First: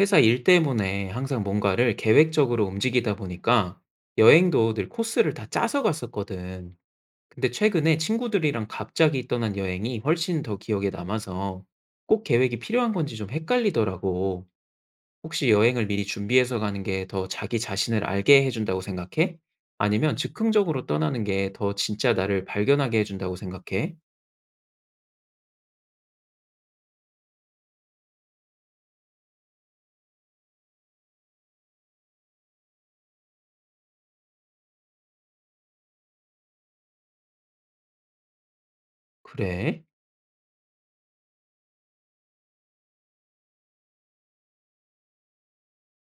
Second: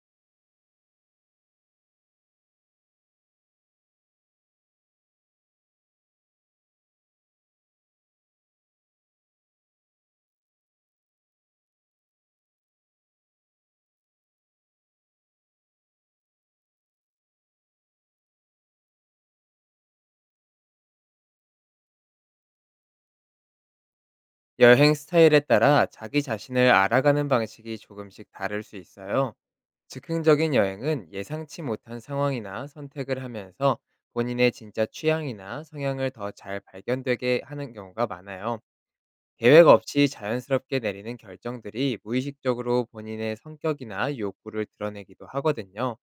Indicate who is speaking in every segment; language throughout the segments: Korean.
Speaker 1: 회사 일 때문에 항상 뭔가를 계획적으로 움직이다 보니까 여행도 늘 코스를 다 짜서 갔었거든. 근데 최근에 친구들이랑 갑자기 떠난 여행이 훨씬 더 기억에 남아서 꼭 계획이 필요한 건지 좀 헷갈리더라고. 혹시 여행을 미리 준비해서 가는 게 더 자기 자신을 알게 해준다고 생각해? 아니면 즉흥적으로 떠나는 게 더 진짜 나를 발견하게 해준다고 생각해?
Speaker 2: 여행 스타일에 따라 자기 자신을 알아가는 방식이 조금씩 다를 수 있어요. 즉흥적인 여행은 예상치 못한 상황이나 선택을 하면서 본인의 진짜 취향이나 성향을 더 잘 발견되게 하는 경우가 많아요. 계획
Speaker 1: 그래?
Speaker 2: 없이 자연스럽게 내리는 결정들이 무의식적으로 본인의 성격이나 욕구를 드러내기도 하거든요.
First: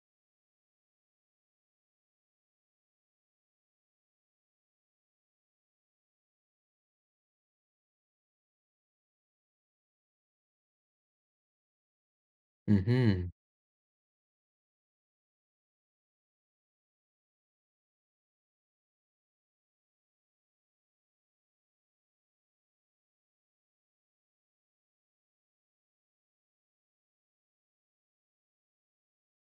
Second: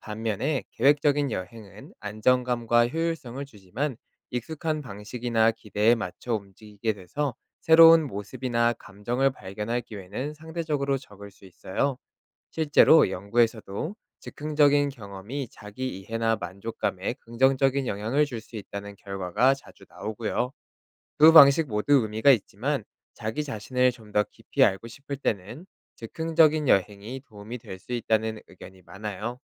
Speaker 2: 반면에 계획적인 여행은 안정감과 효율성을 주지만, 익숙한 방식이나 기대에 맞춰 움직이게 돼서 새로운 모습이나 감정을 발견할 기회는 상대적으로 적을 수 있어요. 실제로
Speaker 1: 음.
Speaker 2: 연구에서도 즉흥적인 경험이 자기 이해나 만족감에 긍정적인 영향을 줄 수 있다는 결과가 자주 나오고요. 두 방식 모두 의미가 있지만, 자기 자신을 좀 더 깊이 알고 싶을 때는 즉흥적인 여행이 도움이 될 수 있다는 의견이 많아요.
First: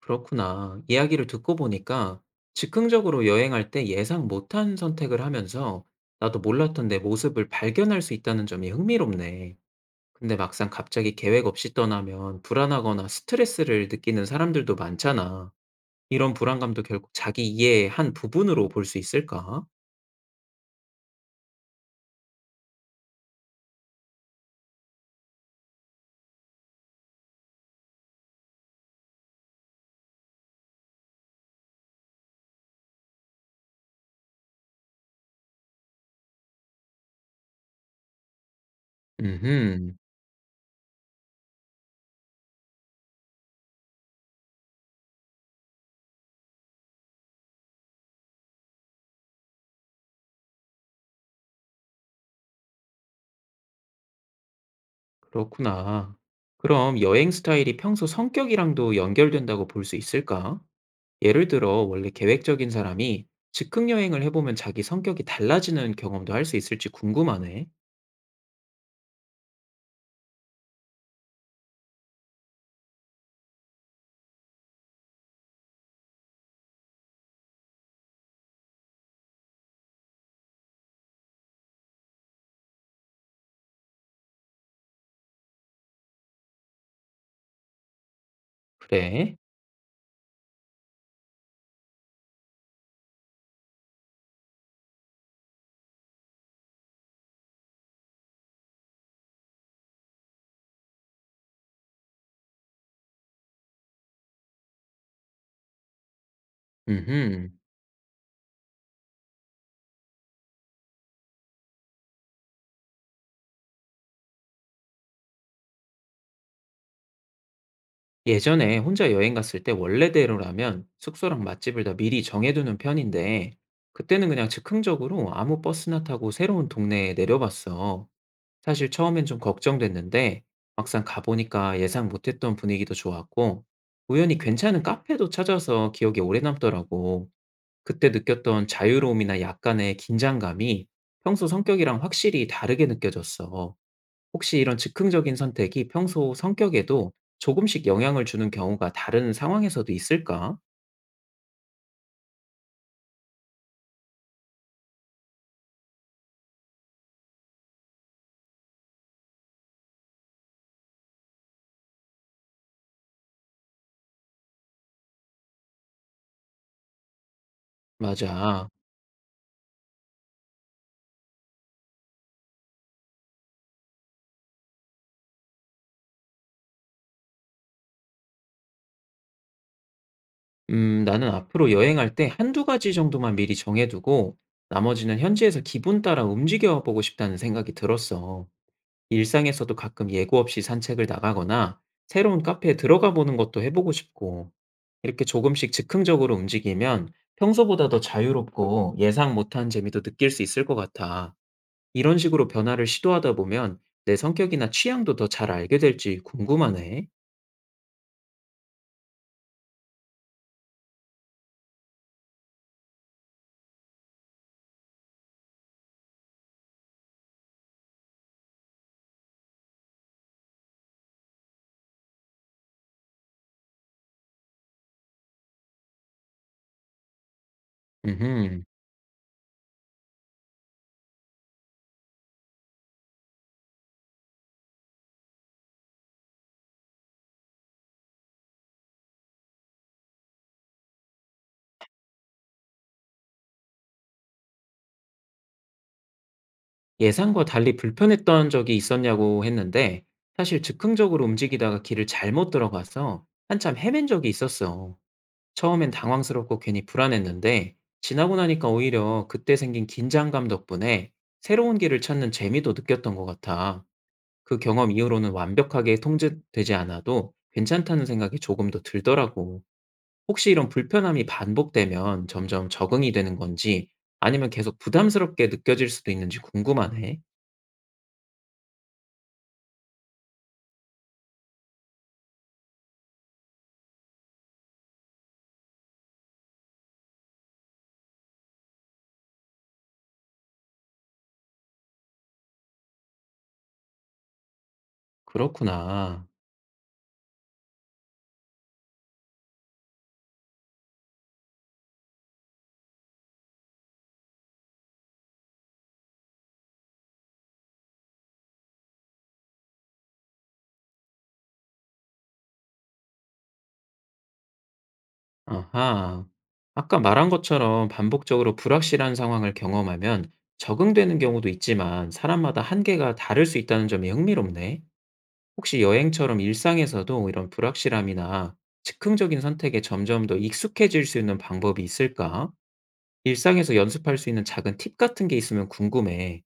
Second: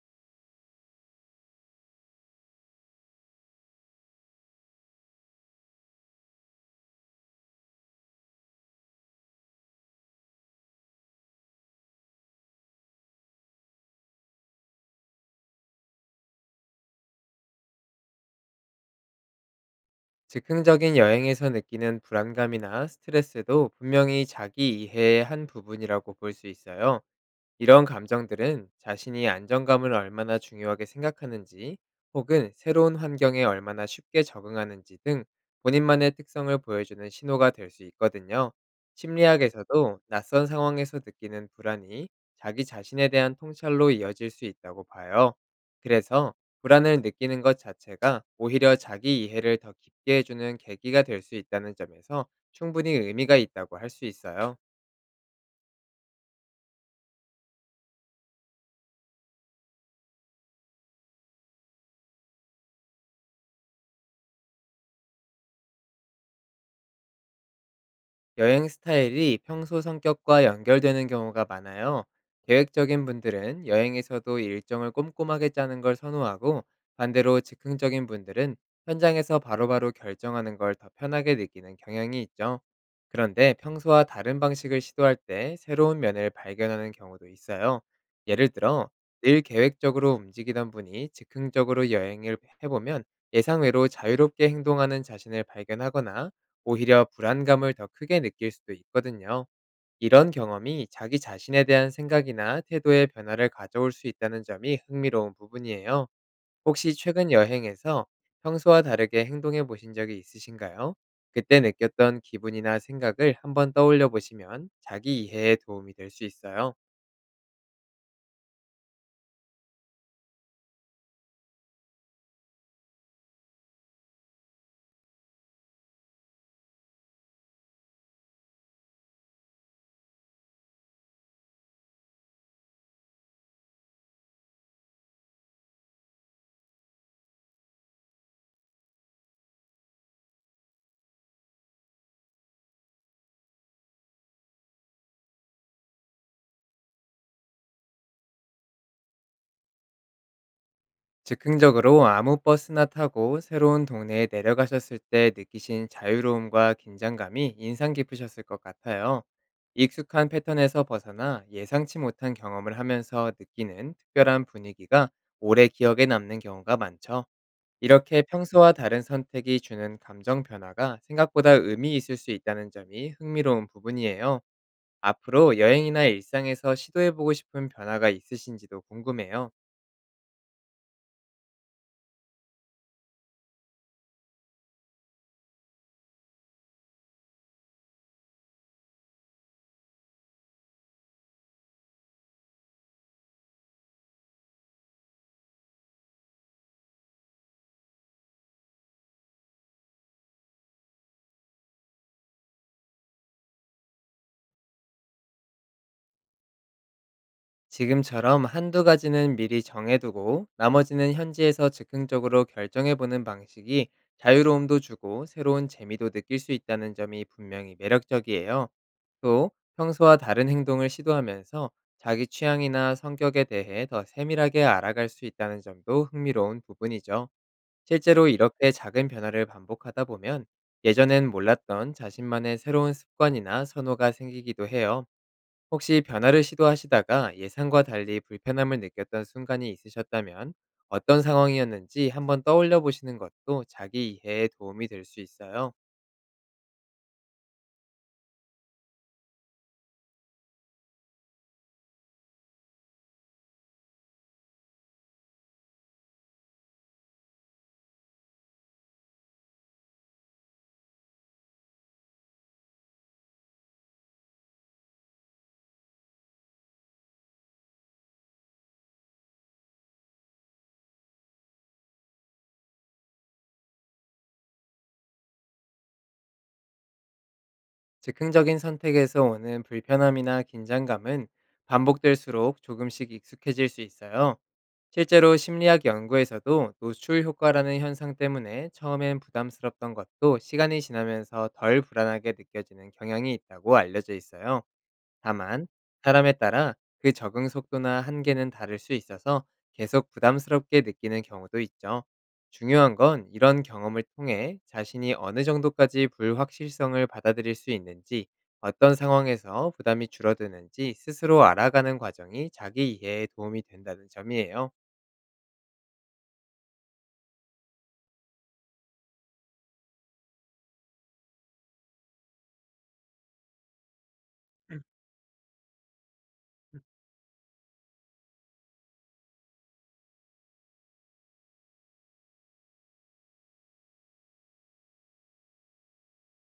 Speaker 1: 그렇구나. 이야기를 듣고 보니까 즉흥적으로 여행할 때 예상 못한 선택을 하면서 나도 몰랐던 내 모습을 발견할 수 있다는 점이 흥미롭네. 근데 막상 갑자기 계획 없이 떠나면 불안하거나 스트레스를 느끼는 사람들도 많잖아. 이런 불안감도 결국 자기 이해의 한 부분으로 볼 수 있을까?
Speaker 2: 즉흥적인 여행에서 느끼는 불안감이나 스트레스도 분명히 자기 이해의 한 부분이라고 볼 수 있어요. 이런 감정들은 자신이 안정감을 얼마나 중요하게 생각하는지, 혹은 새로운 환경에 얼마나 쉽게 적응하는지 등 본인만의 특성을 보여주는 신호가 될 수 있거든요.
Speaker 1: 음흠.
Speaker 2: 심리학에서도 낯선 상황에서 느끼는 불안이 자기 자신에 대한 통찰로 이어질 수 있다고 봐요. 그래서 불안을 느끼는 것 자체가 오히려 자기 이해를 더 깊게 해주는 계기가 될 수 있다는 점에서 충분히 의미가 있다고 할 수 있어요.
Speaker 1: 그렇구나. 그럼 여행 스타일이 평소 성격이랑도 연결된다고 볼 수 있을까? 예를 들어 원래 계획적인 사람이 즉흥 여행을 해보면 자기 성격이 달라지는 경험도 할 수 있을지 궁금하네.
Speaker 2: 여행 스타일이 평소 성격과 연결되는 경우가 많아요. 계획적인 분들은 여행에서도 일정을 꼼꼼하게 짜는 걸 선호하고, 반대로 즉흥적인 분들은 현장에서 바로바로 결정하는 걸 더 편하게 느끼는 경향이 있죠. 그런데 평소와 다른 방식을 시도할 때 새로운 면을 발견하는 경우도 있어요. 예를 들어,
Speaker 1: 그래?
Speaker 2: 늘 계획적으로 움직이던 분이 즉흥적으로 여행을 해보면 예상외로 자유롭게 행동하는 자신을 발견하거나 오히려 불안감을 더 크게 느낄 수도 있거든요. 이런 경험이 자기 자신에 대한 생각이나 태도의 변화를 가져올 수 있다는 점이 흥미로운 부분이에요. 혹시 최근
Speaker 1: 음흠.
Speaker 2: 여행에서 평소와 다르게 행동해 보신 적이 있으신가요? 그때 느꼈던 기분이나 생각을 한번 떠올려 보시면 자기 이해에 도움이 될 수 있어요.
Speaker 1: 예전에 혼자 여행 갔을 때 원래대로라면 숙소랑 맛집을 다 미리 정해두는 편인데, 그때는 그냥 즉흥적으로 아무 버스나 타고 새로운 동네에 내려봤어. 사실 처음엔 좀 걱정됐는데, 막상 가보니까 예상 못했던 분위기도 좋았고, 우연히 괜찮은 카페도 찾아서 기억에 오래 남더라고. 그때 느꼈던 자유로움이나 약간의 긴장감이 평소 성격이랑 확실히 다르게 느껴졌어. 혹시 이런 즉흥적인 선택이 평소 성격에도 조금씩 영향을 주는 경우가 다른 상황에서도 있을까?
Speaker 2: 즉흥적으로 아무 버스나 타고 새로운 동네에 내려가셨을 때 느끼신 자유로움과 긴장감이 인상 깊으셨을 것 같아요. 익숙한 패턴에서 벗어나 예상치 못한 경험을 하면서 느끼는 특별한 분위기가 오래 기억에 남는 경우가 많죠. 이렇게
Speaker 1: 맞아.
Speaker 2: 평소와 다른 선택이 주는 감정 변화가 생각보다 의미 있을 수 있다는 점이 흥미로운 부분이에요. 앞으로 여행이나 일상에서 시도해보고 싶은 변화가 있으신지도 궁금해요.
Speaker 1: 나는 앞으로 여행할 때 한두 가지 정도만 미리 정해두고 나머지는 현지에서 기분 따라 움직여 보고 싶다는 생각이 들었어. 일상에서도 가끔 예고 없이 산책을 나가거나 새로운 카페에 들어가 보는 것도 해 보고 싶고, 이렇게 조금씩 즉흥적으로 움직이면 평소보다 더 자유롭고 예상 못한 재미도 느낄 수 있을 것 같아. 이런 식으로 변화를 시도하다 보면 내 성격이나 취향도 더 잘 알게 될지 궁금하네.
Speaker 2: 지금처럼 한두 가지는 미리 정해두고 나머지는 현지에서 즉흥적으로 결정해보는 방식이 자유로움도 주고 새로운 재미도 느낄 수 있다는 점이 분명히 매력적이에요. 또 평소와 다른 행동을 시도하면서 자기 취향이나 성격에 대해 더 세밀하게 알아갈 수 있다는 점도 흥미로운 부분이죠. 실제로
Speaker 1: 음흠.
Speaker 2: 이렇게 작은 변화를 반복하다 보면 예전엔 몰랐던 자신만의 새로운 습관이나 선호가 생기기도 해요. 혹시 변화를 시도하시다가 예상과 달리 불편함을 느꼈던 순간이 있으셨다면, 어떤 상황이었는지 한번 떠올려 보시는 것도 자기 이해에 도움이 될 수 있어요.
Speaker 1: 예상과 달리 불편했던 적이 있었냐고 했는데, 사실 즉흥적으로 움직이다가 길을 잘못 들어가서 한참 헤맨 적이 있었어. 처음엔 당황스럽고 괜히 불안했는데 지나고 나니까 오히려 그때 생긴 긴장감 덕분에 새로운 길을 찾는 재미도 느꼈던 것 같아. 그 경험 이후로는 완벽하게 통제되지 않아도 괜찮다는 생각이 조금 더 들더라고. 혹시 이런 불편함이 반복되면 점점 적응이 되는 건지 아니면 계속 부담스럽게 느껴질 수도 있는지 궁금하네.
Speaker 2: 즉흥적인 선택에서 오는 불편함이나 긴장감은 반복될수록 조금씩 익숙해질 수 있어요. 실제로 심리학 연구에서도 노출 효과라는 현상 때문에 처음엔 부담스럽던 것도 시간이 지나면서 덜 불안하게 느껴지는 경향이 있다고 알려져 있어요. 다만
Speaker 1: 그렇구나.
Speaker 2: 사람에 따라 그 적응 속도나 한계는 다를 수 있어서 계속 부담스럽게 느끼는 경우도 있죠. 중요한 건, 이런 경험을 통해 자신이 어느 정도까지 불확실성을 받아들일 수 있는지, 어떤 상황에서 부담이 줄어드는지 스스로 알아가는 과정이 자기 이해에 도움이 된다는 점이에요.
Speaker 1: 아하. 아까 말한 것처럼 반복적으로 불확실한 상황을 경험하면 적응되는 경우도 있지만 사람마다 한계가 다를 수 있다는 점이 흥미롭네. 혹시 여행처럼 일상에서도 이런 불확실함이나 즉흥적인 선택에 점점 더 익숙해질 수 있는 방법이 있을까? 일상에서 연습할 수 있는 작은 팁 같은 게 있으면 궁금해.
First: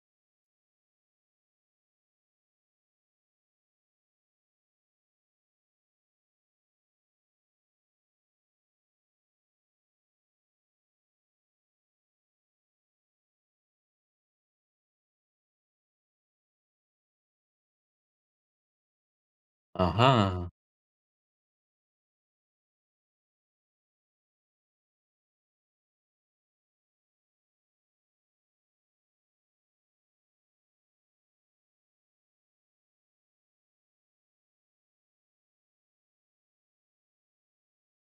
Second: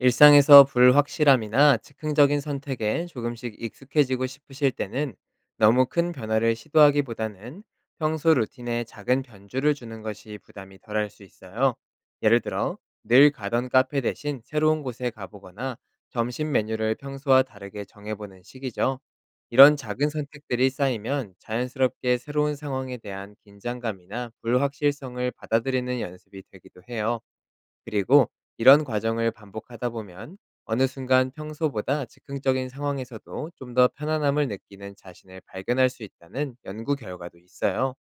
Speaker 2: 일상에서 불확실함이나 즉흥적인 선택에 조금씩 익숙해지고 싶으실 때는 너무 큰 변화를 시도하기보다는 평소 루틴에 작은 변주를 주는 것이 부담이 덜할 수 있어요. 예를 들어, 늘 가던 카페 대신 새로운 곳에 가보거나 점심 메뉴를 평소와 다르게 정해보는 시기죠. 이런 작은
Speaker 1: 아하.
Speaker 2: 선택들이 쌓이면 자연스럽게 새로운 상황에 대한 긴장감이나 불확실성을 받아들이는 연습이 되기도 해요. 그리고 이런 과정을 반복하다 보면 어느 순간 평소보다 즉흥적인 상황에서도 좀 더 편안함을 느끼는 자신을 발견할 수 있다는 연구 결과도 있어요.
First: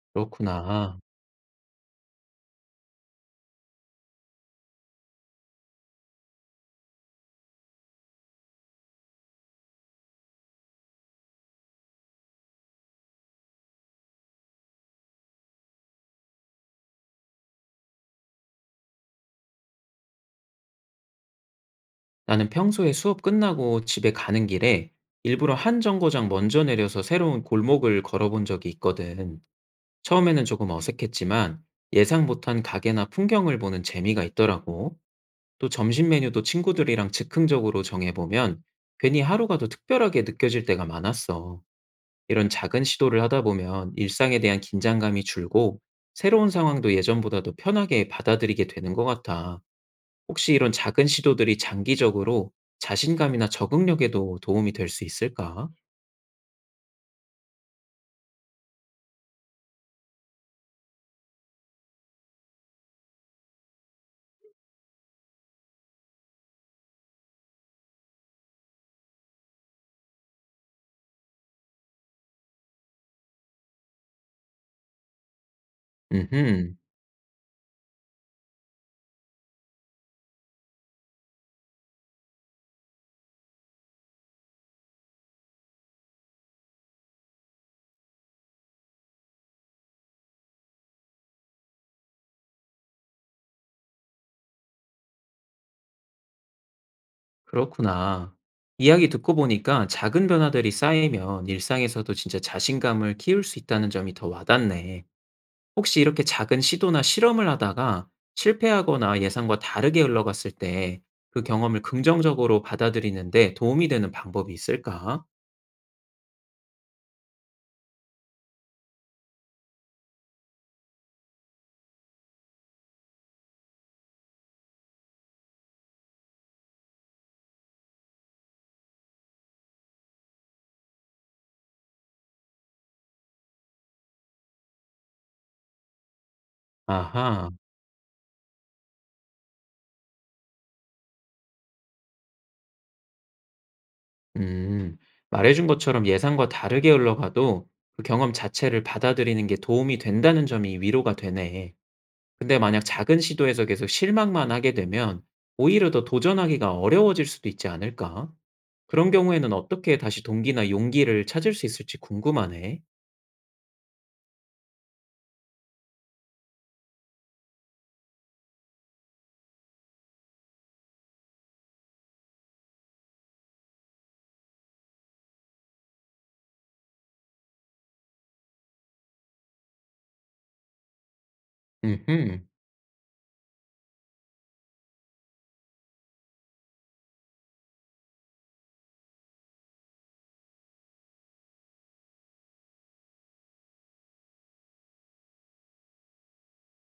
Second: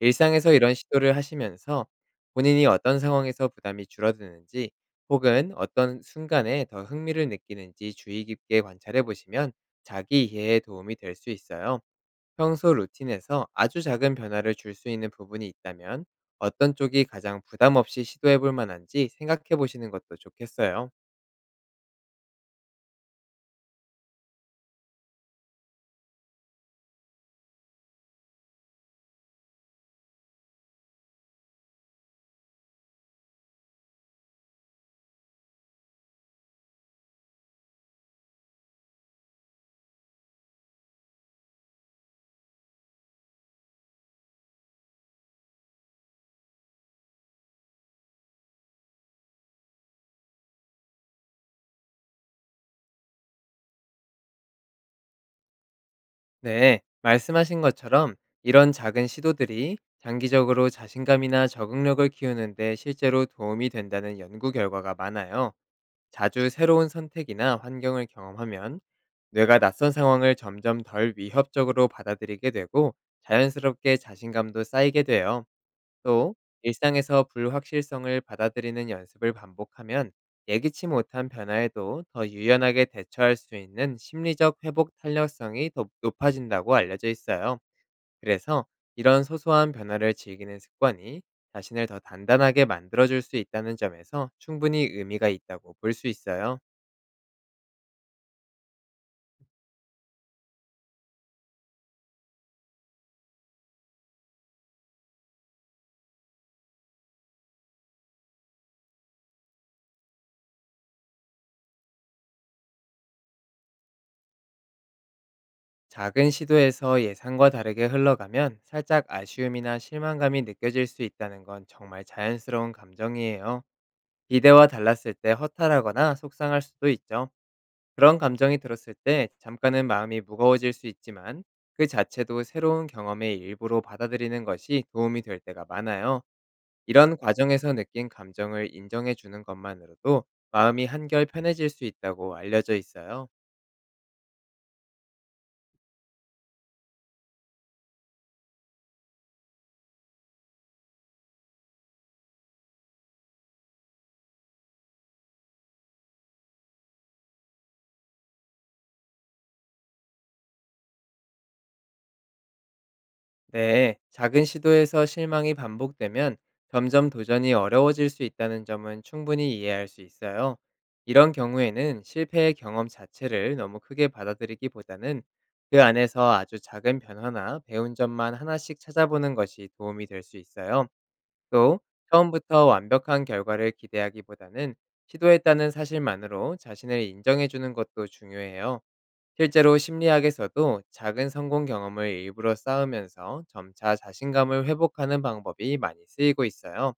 Speaker 2: 일상에서 이런
Speaker 1: 그렇구나.
Speaker 2: 시도를 하시면서 본인이 어떤 상황에서 부담이 줄어드는지, 혹은 어떤 순간에 더 흥미를 느끼는지 주의 깊게 관찰해 보시면 자기 이해에 도움이 될 수 있어요. 평소 루틴에서 아주 작은 변화를 줄 수 있는 부분이 있다면, 어떤 쪽이 가장 부담 없이 시도해 볼 만한지 생각해 보시는 것도 좋겠어요.
Speaker 1: 나는 평소에 수업 끝나고 집에 가는 길에 일부러 한 정거장 먼저 내려서 새로운 골목을 걸어본 적이 있거든. 처음에는 조금 어색했지만 예상 못한 가게나 풍경을 보는 재미가 있더라고. 또 점심 메뉴도 친구들이랑 즉흥적으로 정해보면 괜히 하루가 더 특별하게 느껴질 때가 많았어. 이런 작은 시도를 하다 보면 일상에 대한 긴장감이 줄고 새로운 상황도 예전보다도 편하게 받아들이게 되는 것 같아. 혹시 이런 작은 시도들이 장기적으로 자신감이나 적응력에도 도움이 될 수 있을까?
Speaker 2: 네, 말씀하신 것처럼 이런 작은 시도들이 장기적으로 자신감이나 적응력을 키우는데 실제로 도움이 된다는 연구 결과가 많아요. 자주 새로운 선택이나 환경을 경험하면 뇌가 낯선 상황을 점점 덜 위협적으로 받아들이게 되고 자연스럽게 자신감도 쌓이게 돼요. 또
Speaker 1: 음흠.
Speaker 2: 일상에서 불확실성을 받아들이는 연습을 반복하면 예기치 못한 변화에도 더 유연하게 대처할 수 있는 심리적 회복 탄력성이 더 높아진다고 알려져 있어요. 그래서 이런 소소한 변화를 즐기는 습관이 자신을 더 단단하게 만들어줄 수 있다는 점에서 충분히 의미가 있다고 볼 수 있어요.
Speaker 1: 그렇구나. 이야기 듣고 보니까 작은 변화들이 쌓이면 일상에서도 진짜 자신감을 키울 수 있다는 점이 더 와닿네. 혹시 이렇게 작은 시도나 실험을 하다가 실패하거나 예상과 다르게 흘러갔을 때 그 경험을 긍정적으로 받아들이는데 도움이 되는 방법이 있을까?
Speaker 2: 작은 시도에서 예상과 다르게 흘러가면 살짝 아쉬움이나 실망감이 느껴질 수 있다는 건 정말 자연스러운 감정이에요. 기대와 달랐을 때 허탈하거나 속상할 수도 있죠. 그런 감정이 들었을 때 잠깐은 마음이 무거워질 수 있지만, 그 자체도 새로운 경험의 일부로 받아들이는 것이 도움이 될 때가 많아요. 이런
Speaker 1: 아하.
Speaker 2: 과정에서 느낀 감정을 인정해 주는 것만으로도 마음이 한결 편해질 수 있다고 알려져 있어요.
Speaker 1: 음, 말해준 것처럼 예상과 다르게 흘러가도 그 경험 자체를 받아들이는 게 도움이 된다는 점이 위로가 되네. 근데 만약 작은 시도에서 계속 실망만 하게 되면 오히려 더 도전하기가 어려워질 수도 있지 않을까? 그런 경우에는 어떻게 다시 동기나 용기를 찾을 수 있을지 궁금하네.
Speaker 2: 네, 작은 시도에서 실망이 반복되면 점점 도전이 어려워질 수 있다는 점은 충분히 이해할 수 있어요. 이런 경우에는 실패의 경험 자체를 너무 크게 받아들이기보다는 그 안에서 아주 작은 변화나 배운 점만 하나씩 찾아보는 것이 도움이 될 수 있어요. 또
Speaker 1: 음흠.
Speaker 2: 처음부터 완벽한 결과를 기대하기보다는 시도했다는 사실만으로 자신을 인정해 주는 것도 중요해요. 실제로 심리학에서도 작은 성공 경험을 일부러 쌓으면서 점차 자신감을 회복하는 방법이 많이 쓰이고 있어요.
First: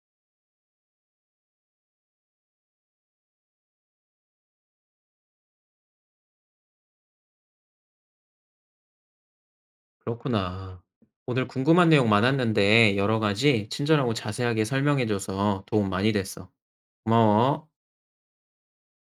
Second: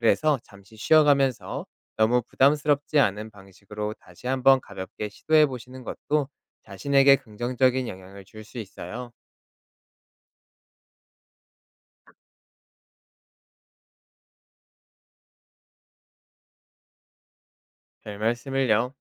Speaker 2: 그래서 잠시 쉬어가면서 너무 부담스럽지 않은 방식으로 다시 한번 가볍게 시도해 보시는 것도 자신에게 긍정적인 영향을 줄 수 있어요.
Speaker 1: 그렇구나. 오늘 궁금한 내용 많았는데 여러 가지 친절하고 자세하게 설명해줘서 도움 많이 됐어. 고마워.
Speaker 2: 별 말씀을요.